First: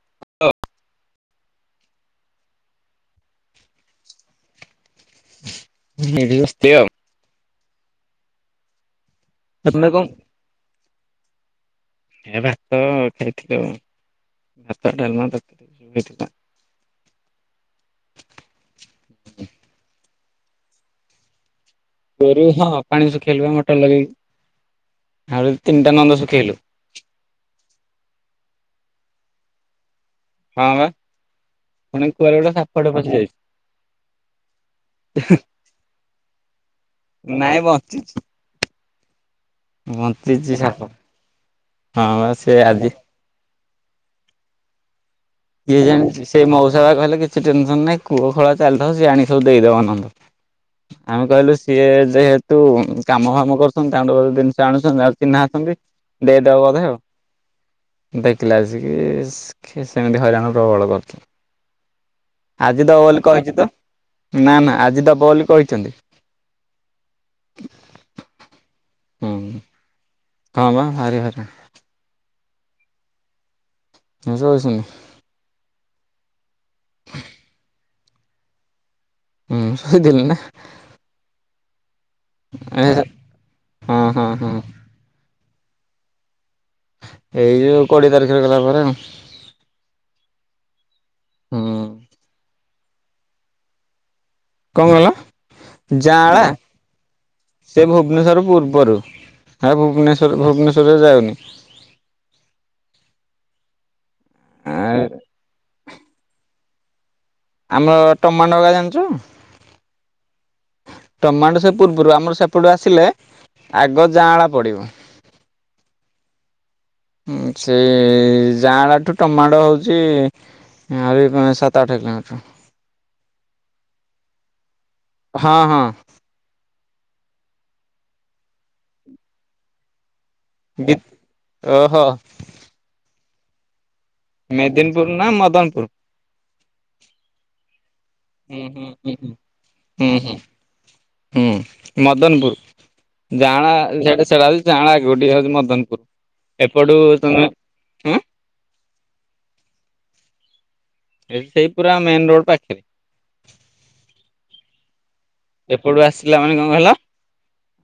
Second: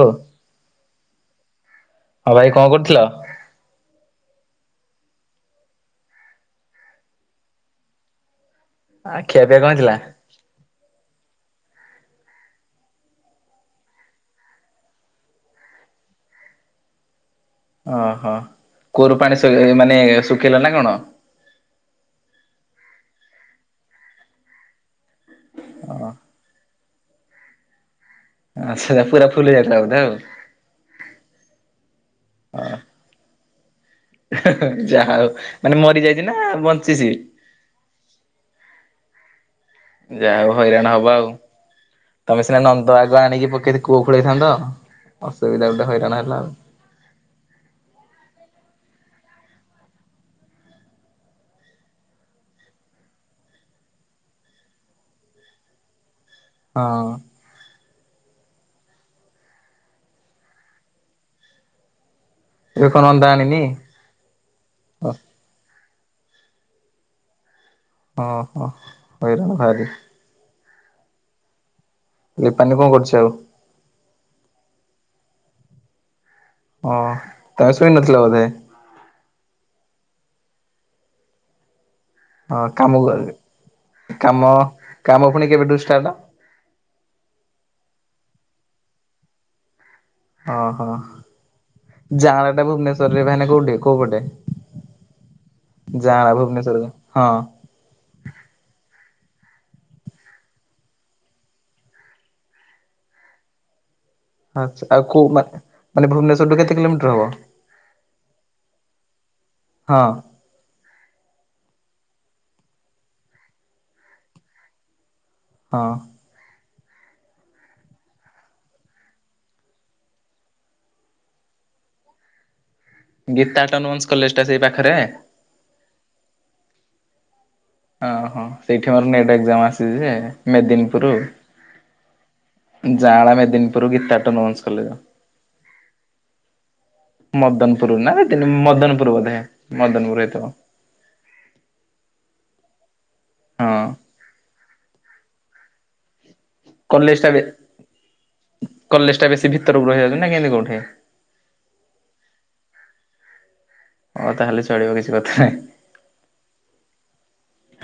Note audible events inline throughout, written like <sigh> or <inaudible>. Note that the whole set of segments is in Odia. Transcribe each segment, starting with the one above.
ଲୋ ହଁ, ଭାଇ କଣ କରୁଥିଲ? ଏଇଟି ବସିଥିବେ ଆଉ ଆଖି ଆଗେ ତମେ କଣ? ଏ ଭାତ ଖାଇଥିଲୁ ଆଉ। ଭାତ, ଡାଲମା <unintelligible> ଭତ୍ତା ଓହୋ! କୁଅରୁ ପାଣି ମାନେ ଶୁଖେଇଲ ନା କଣ? କୂଅରୁ ହଁ, ପାଣି ଶୁଖେଇଲୁ ବା ମଟର ଲଗେଇ ଆହୁରି ତିନିଟା ନନ୍ଦ ଶୁଖେଇଲୁ। ଆଚ୍ଛା! ପୁରା ଫୁଲ ହେଇଯାଇଥିଲା ବୋଧେ ଆଉ? ହଁ, ବା ମାନେ ପୁଣି କୁଅ ରେ ଗୋଟେ ସାପଟେ ପଶି ଯାଇଛି। ଯାହା ହଉ ମାନେ ମରି ଯାଇଛି ନା ବଞ୍ଚିଛି? ନାଇଁ ବ ଞ୍ଚିଚି। ଯାହା ବଞ୍ଚିଛି ହଉ ସାପ ହଇରାଣ ହବ ଆଉ ହଁ ବା ତମେ ସେ ସିନା ଆଜି ନନ୍ଦ ଆ ଗ ଆଣିକି ପକେଇକି କୂଅ ଖୋଳେଇଥାନ୍ତ ଅସୁବିଧା ଗୋଟେ ହଇରାଣ ହେଲ ଆଉ। ଯା କହିଲେ କିଛି ଟେନସନ ନାଇଁ କୂଅ ଖୋଳା ଚାଲିଥାଉ ସିଏ ଆଣି ସବୁ ଦେଇଦବ ନହେଲେ ଆମେ କହିଲୁ ସିଏ ଯେହେତୁ କାମ ଫାମ କରୁଛନ୍ତି ତାଙ୍କ ଟୁ ଜିନିଷ ଆଣୁଛନ୍ତି ଆଉ ଚିହ୍ନା ଅଛନ୍ତି ଦେଇଦବ ବୋଧେ ଆଉ ହଁ ଦେଖିଲା ଆସିକି ସେମିତି ହଇରାଣ ପ୍ରବଳ କରୁଛ, ଆଜି ଏବେ କଣ ଦବ ବୋଲି ନନ୍ଦା କହିଛି ଆଣିନି ତ, ନା, ନା ଆଜି ଦବ ବୋଲି କହିଚନ୍ତି। ଓହୋ! ହୁଁ ହଇରାଣ ଭାରି। ହଁ, ବା ଭାରି ହଇରାଣ। ଲିପାନୀ କଣ କରୁଛି ଆଉ? ବେସ୍ତ ଅଛନ୍ତି? ଓଁ ତମେ ଶୋଇ ନଥିଲ ବୋଧେ? ହୁଁ ଶୋଥିଲିନ ନା, ହଁ ଏ କାମକୁ ହଁ ହଁ ହଁ କାମ କାମ ପୁଣି କେବେଠୁଷ୍ଟାଟ? ଏଇ ଯୋଉ କୋଡିଏ ତାରିଖ ହେଇଗଲା ପରେ। ଓହୋ ଜାଗା ଟା ଭୁବନେଶ୍ୱରରେ ଭାନ କୋଉଠି କୋଉ ପଟେ? କଣ କହିଲ ଯାଣ ଯାଆଁଳା ଭୁବନେଶ୍ଵରରେ ହଁ, ସେ ଭୁବନେଶ୍ଵର ରୁ ପୂର୍ବରୁ ହ ଭୁବନେଶ୍ଵର ଭୁବନେଶ୍ଵରରେ ଯାଉନି। ଆଛା ଆଉ କୋଉ ମାନେ ଭୁବନେଶ୍ୱରୁ କେତେ କିଲୋମିଟର ହବ? ଆମ ଟମାନଗା ଜାଣିଛ? ହଁ ଟମାଟୋ ସେ ପୂର୍ବରୁ ଆମର ସେପଟୁ ଆସିଲେ ଆଗ ଜାଆଁଳା ପଡ଼ିବ। ହଁ। ସେଇ ଜାଆଁଳ ଠୁ ଟମାଟୋ ହଉଛି ଆହୁରି ଫୁଣି ସାତ ଆଠ କିଲୋମିଟର। ଗୀତା ଅଟୋନୋମସକଲେଜ ଟା ସେଇ ପାଖରେ? ହଁ ହଁ। ଓ ହୋ ସେଇଠି ମୋର ନେଟ ଏକ୍ଜାମ ଆସିଛି ଯେ ମେଦିନୀପୁର, ଓହୋ ଯାଲା Medinipur Gita autonomous college. Medinipur ନା ମଦନପୁର? ମଦନପୁର ନା ହୁଁ ହୁଁ ହୁଁ ମଦନପୁର ହୁଁ। ବୋଧେ ହୁଁ ମଦନପୁର ହୁଁ ହେଇଥିବ। ହୁଁ ମଦନପୁର ଯାଣା ହଁ ଯୋଉଠି ସେଲା ହେଉଛି ଜାଣା ଗୋଟେ ହଉଛି ମଦନପୁର। ଏପଟୁ କଲେଜ ଟା ତମେ ହୁଁ କଲେଜ ଟା ବେଶୀ ଭିତରକୁ ରହି ଯାଉଛି ନା କେମିତି କୋଉଠି? ଏ ସେଇ ପୁରା ମେନ ରୋଡ ପାଖରେ। ଓ ତାହେଲେ ଚଳିବ କିଛି କଥା ନାହିଁ ଏପଟୁ ଆସିଲା ମାନେ କଣ କିହିଲ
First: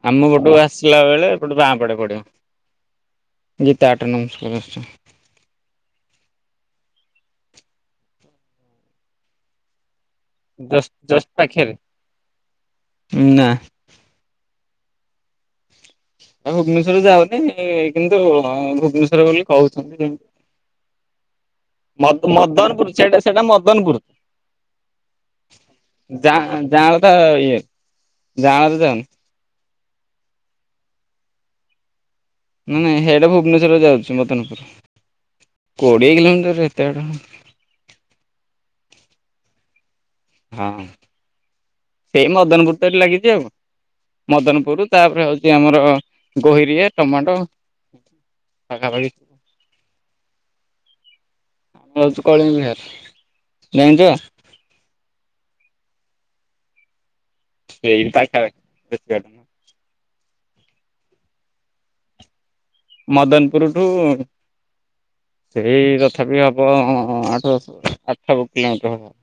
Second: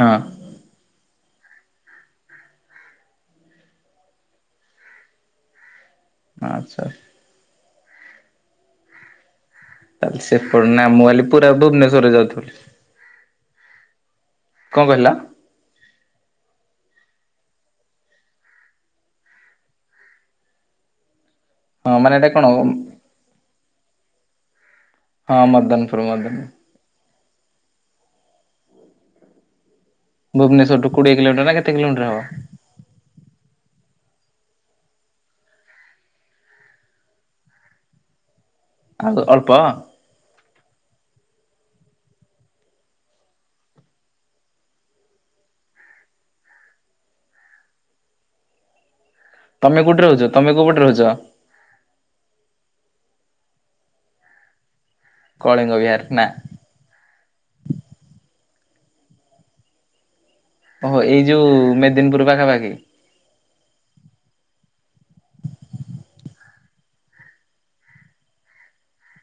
ହଁ ଆମ ପଟୁ ଆ ସିଲା ବେଳେ ଏପଟେ ବାଁ ପଡେ ପଡିବ ଗୀତା ଅଟୋ ନୋମସ୍ କଲେ ଆଚ୍ଛା। ତାଲେ ସେପଟ ଜଷ୍ଟ ନାମୁୱଲି ଜଷ୍ଟ ପୁରା ପାଖରେ ଭୁବନେଶ୍ୱର ରେ ଯାଉଥିଲି। ନା। କଣ କହିଲା? ଆଉ ଭୁବନେଶ୍ୱର ଯାଉନି କିନ୍ତୁ ଭୁବନେଶ୍ଵର ବୋଲି କହୁଛନ୍ତି। ହଁ ମାନେ ଏଇଟା କଣ ହଁ ମଦନପୁର ସେଟା ସେଟା ମଦନପୁର। ହଁ ମଦନପୁର ମଦନ ଯାଆଁଳ ତ ଇଏ ଯାଆଁଣ ତ ଯାଉନି। ଭୁବନେଶ୍ଵରଠୁ କୋଡିଏ କିଲୋମଟର ନା କେତେ କିଲୋମୀଟର ହବ? ନାଇଁ ସେଇଟା ଭୁବନେଶରରେ ଯାଉଚି ମଦନପୁର କୋଡିଏ କିଲୋମିଟରରେ ଏତେଡ ଆଉ ଅଳ୍ପ? ହଁ ସେଇ ମଦନପୁର ତ ଲାଗିଚି ଆଉ। ମଦନପୁର ତାପରେ ହଉଚି ଆମର ଗୋହିରିଆ ଟମାଣ୍ଡୋ। ପାଖା ପାଖି ତମେ କୋଉଠ ରହୁଚ ତମ କୋଉଠେ ରହୁଚ? ମୁଁ ରଉଚି କଳିଙ୍ଗ ବିହାର ଜାଣିଚୁ? କଳିଙ୍ଗ ବିହାର ନା। ସେଇପାଖା ପାଖ ସେତିକି ବାଟ। ଓହୋ ଏଇ ଯୋଉ ମେଦିନପୁର ପାଖାପାଖି। ମଦନପୁରଠୁ ସେଇ ତଥାପି ହବ ଆଠ ଆଠ କିଲୋମିିଟର।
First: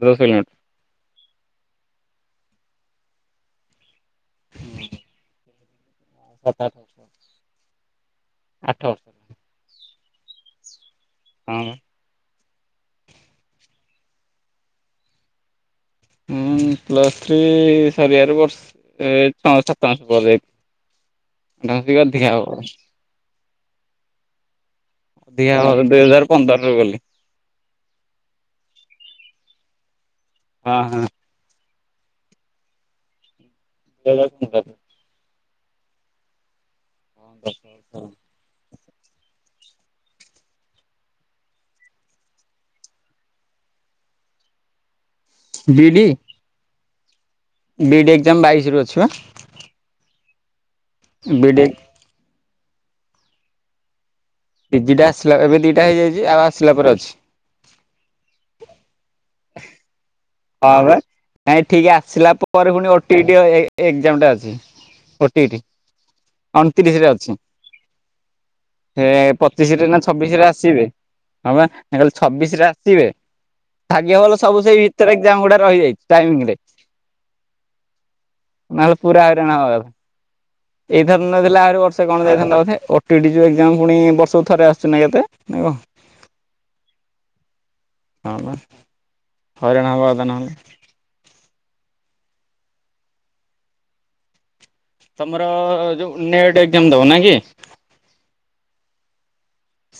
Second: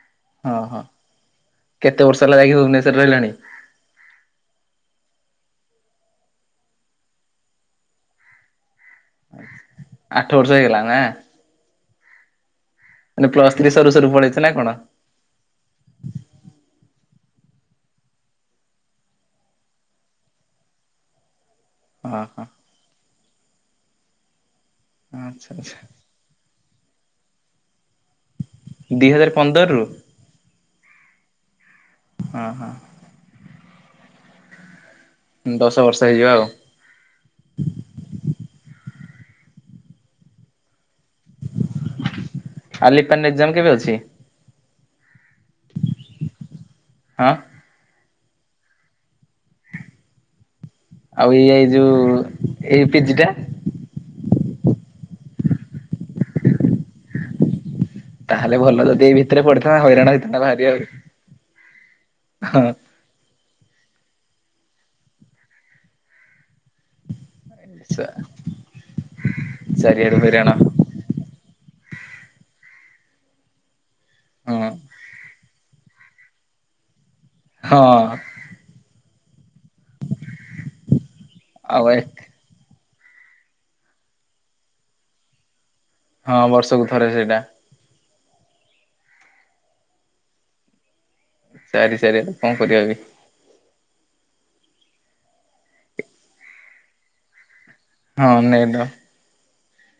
ଖେଳ ସଇଲାଣି? ହ ହଁ କେତେ ବର୍ଷ ହେଲା ଯାଇକି ଭୁବନେଶରରେ ରହିଲାଣି? <inaudible> ସାତ ଆଠ। ବର୍ଷ ଆଠ ବର୍ଷ। ଆଠ ବର୍ଷ ହେଇଗଲା ନା? ହଁ। ମାନେ ପ୍ଲସ୍ ଥ୍ରି ସରୁ ସରୁ ପଳେଇଚ ନା କଣ? ହୁଁ ପ୍ଲସ ଥ୍ରି ସରିବାରୁ ବର୍ଷ ଏ ଛ ସାତ ମାସ ପରେ ହଁ <unintelligible> ହଁ। ହେବ। ଆଚ୍ଛା ଅଧିକା ଆଚ୍ଛା ହ ଦୁଇ ହଜାର ପନ୍ଦର ରୁ ଗଲି। ଦି ହଜାର ପନ୍ଦର ରୁ? ହଁ ହଁ। ହଁ ହଁ। ଦୁଇ ହଜାର ପନ୍ଦର। ହୁଁ ଦଶ ବର୍ଷ ହେଇଯିବ ଆଉ। ଅ ହଁ। ଆଲି ପାନ୍ ଏକଜାମ୍ କେବେ ଅଛି? ବିି ଇ ଡି? ହଁ। ବି ଇ ଡି ଏକଜାମ୍ ବାଇଶି ରୁ ଅଛି ପା? ଆଉ ଏଇ ବିଇଡି ଏଇ ଯୋଉ ଏଇ ପି ଜି ଟା? ପି ଜି ଟା ଆସିଲା ଏବେ ଦି ଟା ହେଇଯାଇଚି ଆଉ ଆସିଲା ପରେ ଅଛି। ତାହେଲେ ଭଲ ଯଦି ଏଇ ଭିତେରେ ପଡ଼ିଥାନ୍ତା ହଇରାଣ ହେଇଥା ହଁ ପା ନାଇଁ ଠିକ୍ ଆସିଲା ହଁ ପରେ ଫୁଣି ଓ ଟି ଇ ଟି ହ ହେଇ ଏକ୍ସାମ୍ ଟା ଅଛି। ଓ ଟି ଇ ଟି। ଅଣତିରିଶରେ ଅଛି। ହେ ପଚିଶି ରେ ନା ଚାରିଆଡୁ ଛବିଶି ରେ ହଇରାଣ ଆସିବେ। ହଁ ପା ମୁଁ କହିଲି ଛବିଶି ରେ ଆସିବେ ଭାଗ୍ୟ ଭଲ ହଁ ସବୁ ସେଇ ଭିତରେ ଏକ୍ସାମ୍ ଗୁଡ଼ା ହେ ରହିଯାଇଚି ଟାଇମ ରେ। ହଁ। ନହେଲେ ପୁରା ହଇରାଣ ହବା କଥା। ଏଇ ଥର ନ ଦେଲେ ଆହୁରି ଆଉ ଏ ବର୍ଷେ କଣ ଯାଇଥାନ୍ତ ବୋଧେ? ତିଡି ଯଉ ଏକଜାମ ପୁଣି ବର୍ଷକୁ ଥରେ ଆସୁଚି ନା ବୋଧେ। ହଁ ବର୍ଷକୁ ଥରେ ସେଇଟା। ହଁ ପା ହଇରାଣ ହବା କଥା ନହେଲେ। <unintelligible> ତମର ଯୋଉ ନେଟ୍ ଏକ୍ସାମ୍ ଦବ ନା କି? ହଁ ନେଟ୍।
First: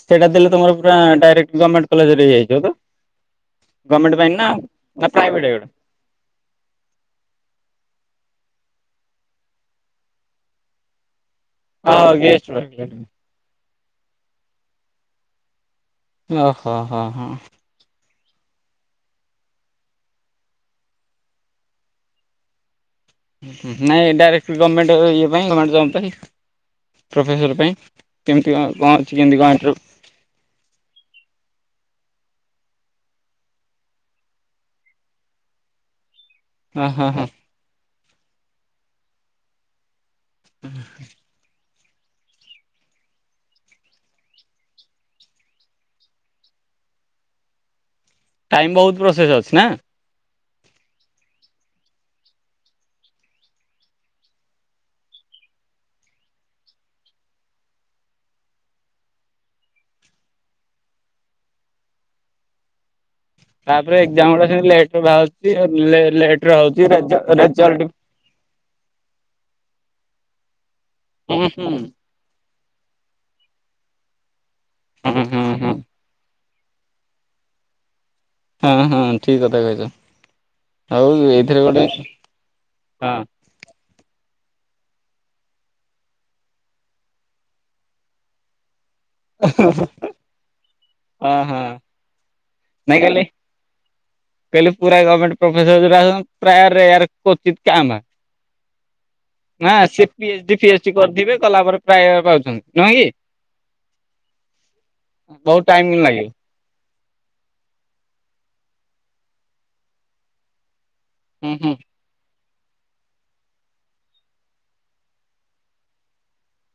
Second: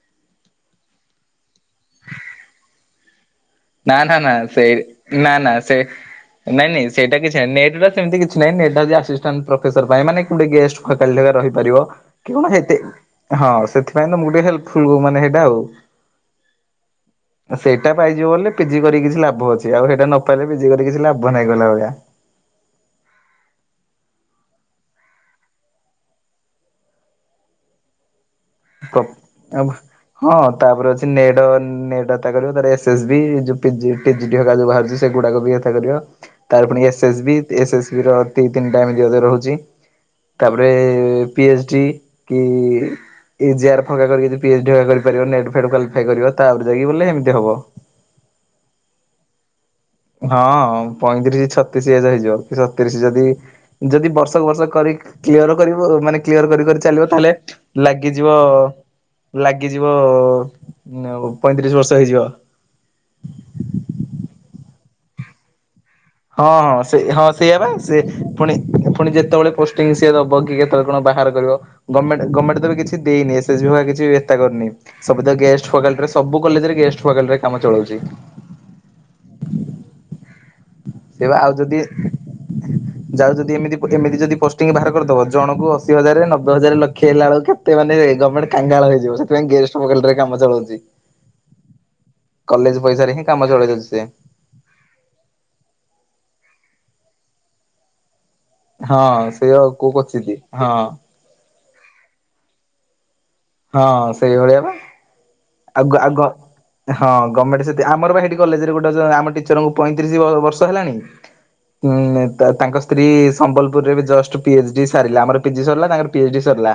ସେଇଟା ଦେଲେ ତମ ପୁରା ଡାରେକ୍ଟ ଗମେଣ୍ଟ କଲେଜ୍ ରେ ହେଇଯାଇ ଥିବ ତ? ନା ଗଭର୍ଣ୍ଣମେଣ୍ଟ ନା ପାଇଁ ନା ସେ ନା ପ୍ରାଇଭେଟ ନା ଏଗୁଡା? ସେ ନାଇଁ ନାଇଁ ସେଇଟା କିଛି ନାଇ ନେଟ୍ ଟା ସେମିତି କିଛି ନାଇଁ ନେଟ୍ ହୋଉଛି ଆସିଷ୍ଟାଣ୍ଟ ପ୍ରଫେସର ପାଇଁ ମାନେ କୋଉଠି ଗେଷ୍ଟ୍ ହଁ କାଲି ଟା ପା ରହିପାରିବ ହଁ କି ଗେଷ୍ଟ କଣ ହେତେ ପାଇଁ। ହଁ ସେଥିପାଇଁ ତ ମୁଁ ଟିକେ ହେଲ୍ପ ଫୁଲ୍କ ମାନେ ହେଇଟା ଆଉ। ଅ ହୋ ହୋ ହ। ସେଇଟା ପାଇଯିବ ବୋଲି ପିଜି କରିକି କିଛି ଲାଭ ଅଛି। ଆଉ ହେଇଟା ନ ପାଇଲେ ପିଜି କରିକି କିଛି ଲାଭ ନାହିଁ କହିଲା ଭଳିଆ। ନାଇଁ ଡାଇରେକ୍ଟ ବି ଗମେଣ୍ଟ ଇଏ ପାଇଁ ଗମେଣ୍ଟ ଜବ୍ ପାଇଁ। ପ୍ରଫେସର ପାଇଁ କେମିତି କଅଁ? କହ ଆଉ। ହଁ ତାପରେ ଅଛି ନେଟ ନେଟ୍ ଡାଟା କରୁ ତାର ଏସ ଏସ୍ ବି ଯୋଉ ପି ପି ଜି ଡି ହେରିକା ଯୋଉ ବାହାରୁଛି। ସେଗୁଡ଼ାକଭି ଏଟାକରିବ। ତାର ଫୁଣି ହଁ ଏସ୍ ହଁ ଏସ୍ ହଁ ବି ଏସ୍ ଏସ୍ ବି ର ଦି ତିନିଟା ଏମିତି ଅଧାରେ ରହୁଛି। ତାପରେ ପି ଏଚ୍ ଡି କି ଏ ଜେ ଆର୍ ଫାଙ୍କା କରିକି ଯଦି ଏସ ଡି ଆର୍ କରିପାରିବ ନେଟ୍ ଫେଟ୍ କ୍ୱାଲିଫାଏ କରିବ ତାପରେ ଯାଇକି ବୋଲେ ଏମିତି ହବ। ଟାଇମ୍ ବୋହୁତ୍ ପ୍ରୋସେସ୍ ଅଛି ନା? ହଁ ପଇଁତିରିଶ ଛତିଶ ହଜାର ହେଇଯିବ। କି ଛତିରିଶ ଯଦି ଯଦି ବର୍ଷକୁ ବର୍ଷ କରି କ୍ଲିୟର କରିବ ମାନେ କ୍ଲିୟର କରି କରି ଚାଲିବ ତାହେଲେ ଲାଗିଯିବ, ଲାଗିଯିବ ପଇଁତିରିଶ ବର୍ଷ ହେଇଯିବ। ତାପରେ ଏକ୍ଜାମ ଗୁଡ଼ା ସେମତି ଲେଟରେ ବାହାରୁଛି ଲେ ହଁ ଲେଟରେ ହଁ ହଉଛି ସେ ରେଜ୍ ହଁ ସେଇଆ ବା ରେଜଲଟ୍ ସେ ପୁଣି ପୁଣି ଯେତେବେଳେ ପୋଷ୍ଟିଂ ସିଏ ଦବ କି କେତେବେଳେ କଣ ବାହାର ହୁଁ କରିବ ହୁଁ ଗମେଟ୍ ଗବମେଟ୍ କିଛି ଦେଇନି ଏ ସ ବି କିଛି ଏଥା କରିନି ହୁଁ ସବୁ ତ ହୁଁ ହୁଁ ଗେଷ୍ଟ ଫଗଲ ଦେ ସବୁ କଲେଜରେ ଗେଷ୍ଟ ଫଗଲରେ କାମ ଚଳାଉଛି। ହୁଁ ହୁଁ ଠିକ୍ କଥା କହିଛ। ତବେ ଆଉ ଏଇଥିରେ ଯଦି ଗୋଟେ ହଁ ଯାଉ ଯଦି ଏମିତି ଏମିତି ଯଦି ପୋଷ୍ଟିଂ ବାହାର କରିଦବ ଜଣକୁ ଅଶୀ ହଜାରରେ, ନବେ ହଜାର, ଲକ୍ଷ ହେଲା ବେଳକୁ କେତେ ମାନେ ଗମେଣ୍ଟ କାଙ୍ଗାଳ ହେଇଯିବ। ସେଥିପାଇ ଗେଷ୍ଟ ଫଗଲରେ କାମ ଚଳଉଛି। ହଁ ହଁ କଲେଜ ନାଇଁ ପଇସାରେ ହିଁ କାମ ଚଳେଇ ଦଉଛି ସିଏ। କହିଲି ପୁରା ଗମେଣ୍ଟ ପ୍ରଫେସର ଯୋଉଟା ଆସନ୍ତି ପ୍ରାୟ ରେଆର୍ କୋଚିତ୍ କା ମା। ହଁ ସେ ଆଉ ନା କୋଉ ସିଏ କୋଚିତି ପିଏଚ ଡି, ଫି ହଁ ଏଚ ଡି କରିଥିବେ କଲା ପରେ ପ୍ରାୟ ପାଉଛନ୍ତି। ନୁହେଁ କି? ହଁ ସେଇଭଳିଆ ବା ବହୁତ ଆଉ ଟାଇମ ଗ ଆଉ ଗ ଲାଗିବ ହଁ ଗମେଣ୍ଟ ସେ ଆମର ସେଠି କଲେଜରେ ଗୋଟେ ଅଛ ଆମ ଟିଚରଙ୍କୁ ପଇଁତିରିଶ ବ ବର୍ଷ ହେଲାଣି ହୁଁ <unintelligible> ହୁଁ। ଉଁ ତାଙ୍କ ସ୍ତ୍ରୀ ସମ୍ବଲପୁରରେ ବି ଜଷ୍ଟ ପି ଏଚ ଡି ସାରିଲେ। ଆମର ପି ଜି ସରିଲା ତାଙ୍କର ପି ଏଚ ଡି ସରିଲା।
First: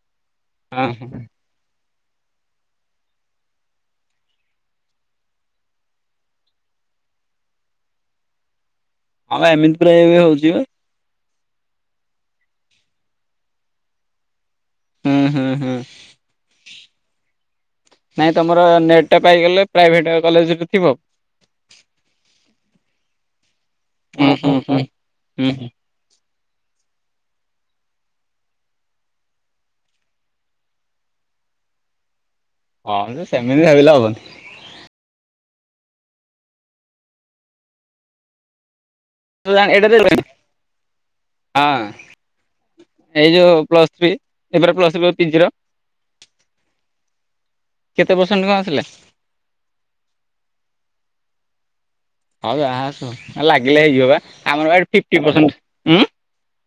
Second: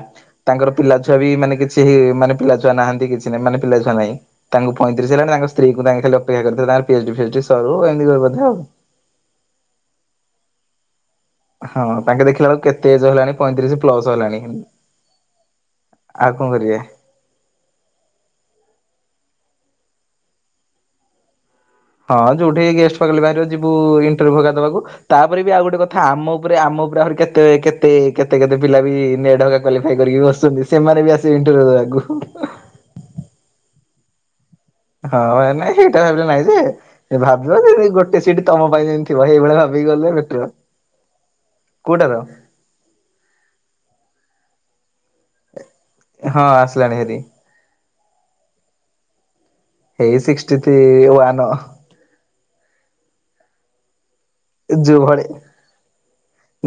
ତାଙ୍କର ହଁ ହଁ ପିଲାଛୁଆ ବି ମାନେ କିଛି ମାନେ ପିଲାଛୁଆ ନାହାନ୍ତି କିଛି ନାଇ ମାନେ ପିଲା ଛୁଆ ନାଇଁ। ତାଙ୍କୁ ପଇଁତିରିଶ ହେଲାଣି ତାଙ୍କ ସ୍ତ୍ରୀଙ୍କୁ ତାଙ୍କ ଖାଲି ଅପେକ୍ଷା କରିଥା ତାଙ୍କର P H D, fee H D ସରୁ ଏମତି ବୋଧେ ଆଉ। ହଁ ଏମିତି ପ୍ରାଏ ଏବେ ହଉଛି ବା। ହଁ ତାଙ୍କେ ଦେଖିଲା ବେଳକୁ କେତେ ଏଜ ହେଲାଣି ପଇଁତିରିଶ ପ୍ଲସ ହେଲାଣି। ହୁଁ ହୁଁ ହୁଁ। ଆଉ କଣ କରିବା? ନାଇଁ ତମର ନେଟ୍ ଟା ପାଇଗଲେ ପ୍ରାଇଭେଟ କଲେଜରେ ଥିବ? ହଁ ଯୋଉଠି ଗେଷ୍ଟ ଫଗଲ୍ ବାହାରିବ ଯିବୁ ହୁଁ ଇଣ୍ଟର୍ବିଉ ଘରିକା ହୁଁ ହୁଁ ଦବାକୁ ତାପରେ ବି ଆଉ ହୁଁ ଗୋଟେ କ ଥା ଆମ ଉପରେ ଆମ ଉପରେ ଆହୁରି କେତେ କେତେ କେତେ କେତେ ପିଲା ବି ନେଟ୍ ହରିକା କ୍ୱାଲିଫାଏ କରିକି ବସିଛନ୍ତି। ସେମାନେ ବି ଆସିଏ ଇଣ୍ଟରବିଉ ଦେବାକୁ। ହଁ ମ ସେମିତି ଭାବିଲେ ହବନି। ହଁ ନାଇଁ ସେଇଟା ଭାବିଲେ ନାଇଁ ଯେ ଭାବିବ ଯେ ଗୋଟେ ସିଟ୍ ତମ ପାଇଁ ଯେ ସେଇଭଳିଆ ଭାବିକି ଏଇଟାରେ ଗଲେ ବେଟର। ହଁ କୋଉଟା ର? ଏଇ ଯୋଉ ପ୍ଲସ ଥ୍ରୀ ଏ ପ୍ଲସ ଥ୍ରୀ କହୁଛି ପିଜିର। ହଁ ଆସିଲାଣି ହେରି କେତେ ପରସେଣ୍ଟ କଣ ଆସିଲା? ଏଇ ସିକ୍ସଟି ଥ୍ରୀ ୱାନ୍। ହଉ ଆସ ଲାଗିଲେ ହେଇଯିବ ବା। ଆମର ବା ଏଠି ଯୋ ଫିଫ୍ଟି ଭଳି ପରସେଣ୍ଟ। ଉଁ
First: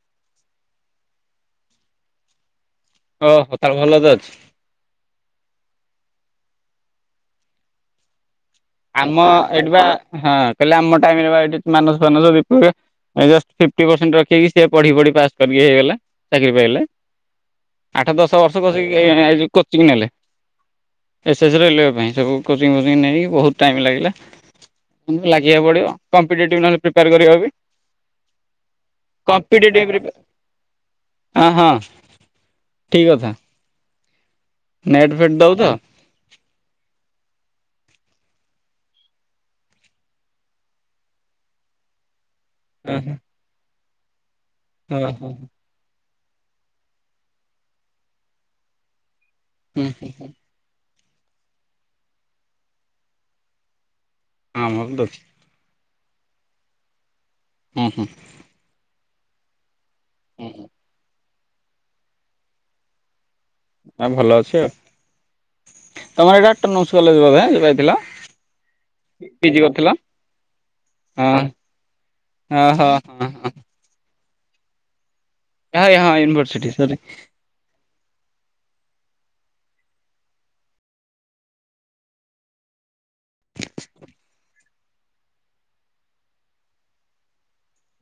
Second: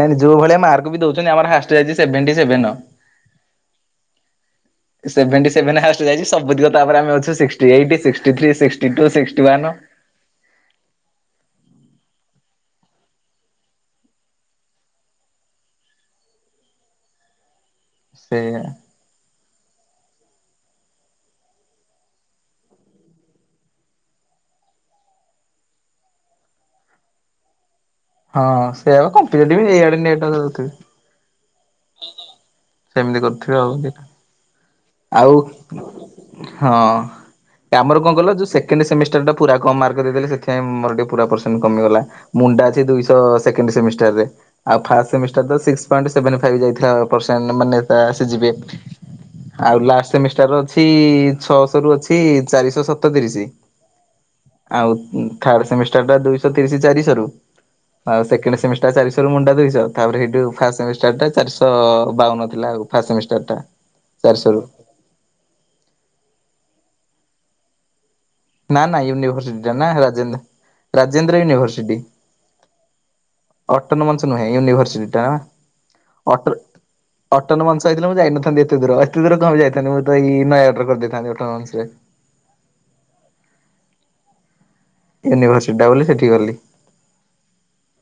ନାଇଁ ଯୋଉ ଭଳିଆ ମାର୍କ ବି ଦଉଛନ୍ତି ଆମର ହାଇଏଷ୍ଟ ଯାଇଛି ସେଭେନଟି ସେଭେନ। ଓହୋ ତାକୁ ଭଲ ତ ଅଛି। ସେଭେନଟି ସେଭେନ ହାଏଷ୍ଟ୍ ଯାଇଚି। ସବୁତକ ତାପରେ ଆମେ ଅଛୁ ସିକ୍ଟୀ ଏଇଟ୍, ସିକ୍ଟି ଥ୍ରି, ସିକ୍ ଆମ ଏଠି ବା ହଁ କହିଲେ ଆମ ଟାଇମରେ ବା ଏଠି ମାନସ ଫାନସ ବିପ ଜଷ୍ଟ ଫିଫ୍ଟି ପରସେଣ୍ଟ ରଖିକି ସିଏ ପଢି ପଢି ପାସ୍ କରିକି ହେଇଗଲା ଚାକିରି ପାଇଲା। ଆଠ ଦଶ ସେଇଆ ବର୍ଷ କସିକି କୋଚିଂ ନେଲେ ଏସ୍ଏସ୍, ରେଲୱେ ପାଇଁ ସବୁ କୋଚିଂ ଫୋଚିଂ ନେଇକି ବହୁତ ଟାଇମ୍ ଲାଗିଲା। ଲାଗିବାକୁ ପଡ଼ିବ କମ୍ପିଟେଟିଭ୍ ନହେଲେ ପ୍ରିପେୟାର କରିବ ବି ହଁ ସେଇଆ ପା କମ୍ପିଟେଟିଭ କମ୍ପିଟେଟିଭ୍ ଏଇଆଡେ ପ୍ରିପେୟାର ନେଟ ତଥାପି ହଁ ହଁ। ଠିକ୍ ସେମିତି କଥା। କରିଥିବେ ଆଉ ଦିଟା। ନେଟ୍ ଆଉ ଫେଟ୍ ଦଉ ତ? ହଁ। ଆମର କଣ କହିଲ ଯୋଉ ସେକେଣ୍ଡ ସେମିଷ୍ଟର ଟା ପୁରା କମ ମାର୍କ ଦେଇଦେଲେ। ସେଥିପାଇଁ ମୋର ଟିକେ ପୁରା ପରସେଣ୍ଟ କମିଗଲା। ମୁଣ୍ଡା ଅଛି ହଁ ଦୁଇଶ ସେକେଣ୍ଡ ସେମିଷ୍ଟାର ରେ ଆଉ ଫାଷ୍ଟ ସେମିଷ୍ଟାର ତ ସିକ୍ସ ସେଭେନ ଫାଇଭ ଯାଇଥିଲା ପର୍ସେଣ୍ଟ ମାନେ ତା ସି ଜି ପି ଏ। ଆଉ ଲାଷ୍ଟ ସେମିଷ୍ଟାର ଅଛି ଛଅଶହ ରୁ ଅଛି ଚାରିଶହ ସତତିରିଶ। ଆଉ ମୋର ଦଉଛି ଥାର୍ଡ ସେମିଷ୍ଟାରଟା ଦୁଇଶହ ତିରିଶ ଚାରିଶ ରୁ ହୁଁ ଆଉ ସେକଣ୍ଡ ସେମି ଟା ଚାରିଶହରୁ ମୁଣ୍ଡା ଦୁଇଶହ ତାପରେ ସେଇଠୁ ହୁଁ। ଫାଷ୍ଟ ସେମିଷ୍ଟାରଟା ଚାରିଶ ବାଉନ ଥିଲା ଆଉ ଫାଷ୍ଟ ସେମିଷ୍ଟାର ଟା ଭଲ ଅଛି ଚାରିଶହରୁ ଆଉ ତମର ଏଇଟା ଅଟୋନୋମସ କଲେଜ ବୋଧେ ଥିଲା? ନା ନା ୟୁନିଭର୍ସିଟିଟା ନା ରାଜେନ୍ଦ୍ର ହଁ ରାଜେନ୍ଦ୍ର ୟୁନିଭରସିଟି ହଁ ହଁ ହଁ। ଅଟୋନୋମସ ନୁହେଁ ୟୁନିଭରସିଟି ଟା ନା ହଁ ହଁ ୟନଭର୍ସିଟି ସରି। ଅଟୋନୋମସ ହେଇଥିଲେ ମୁଁ ଯାଇଥାନ୍ତି ଏତେ ଦୂର ଏତେ ଦୂର କଣ ବି ଯାଇଥାନ୍ତି ମୁଁ ତ ଏଇ ନୟାଗଡ଼ ରେ କରିଦେଇଥାନ୍ତି ଅଟୋନୋମସ ରେ। ୟୁନିଭର୍ସିଟିଟା ବୋଲି ସେଠିକୁ ଗଲି।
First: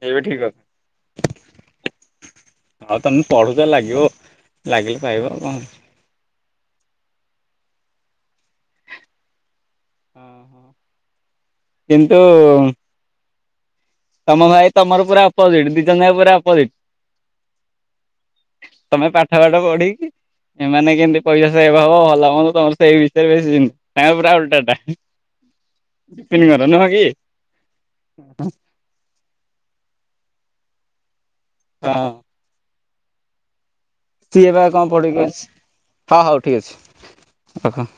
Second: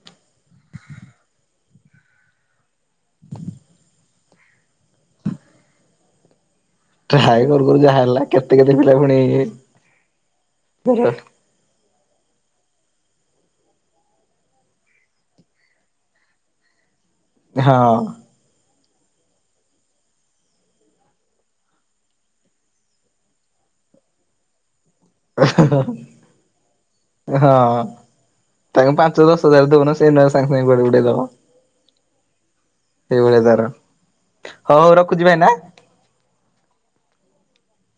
ଇଏବି ଠିକ କଥା। ହଉ ତମେ ପଢୁଛ ଲାଗିବ ଲାଗିଲେ ପାଇବ ଆଉ କଣ? ଟ୍ରାଏ କରୁ କରୁ ଯାହା ହେଲା କେତେ କେତେ ପିଲା ପୁଣି କିନ୍ତୁ ତମ ଭାଇ ତମର ପୁରା ଅପୋଜିଟ ଦିଜନ ପୁରା ଅପୋଜିଟ। ହଁ ତମେ ପାଠ ପାଠ ପଢେଇକି ଏମାନେ କେମିତି ପଇସା ସେଭ ହବ ଭଲମନ୍ଦ ତମର ସେଇ ବିଷୟରେ ବେଶୀ ତା ପୁରା ଓଲ୍ଟା ଟା। <unintelligible> ନୁହଁ କି? ତୁ ଦଶ ହଜାର ଦଉନ ସାଙ୍ଗେ ସାଙ୍ଗେ କୁଆଡେ ଉଡ଼େଇଦବ। ହଁ। ଏଇଭଳିଆ ତାର ସିଏ ବା ହଉ କଣ ହଉ ପଢିକି ରଖୁଛି ଅଛି ଭାଇନା। ହଁ ହଉ ଠିକ୍ ଅଛି ରଖ।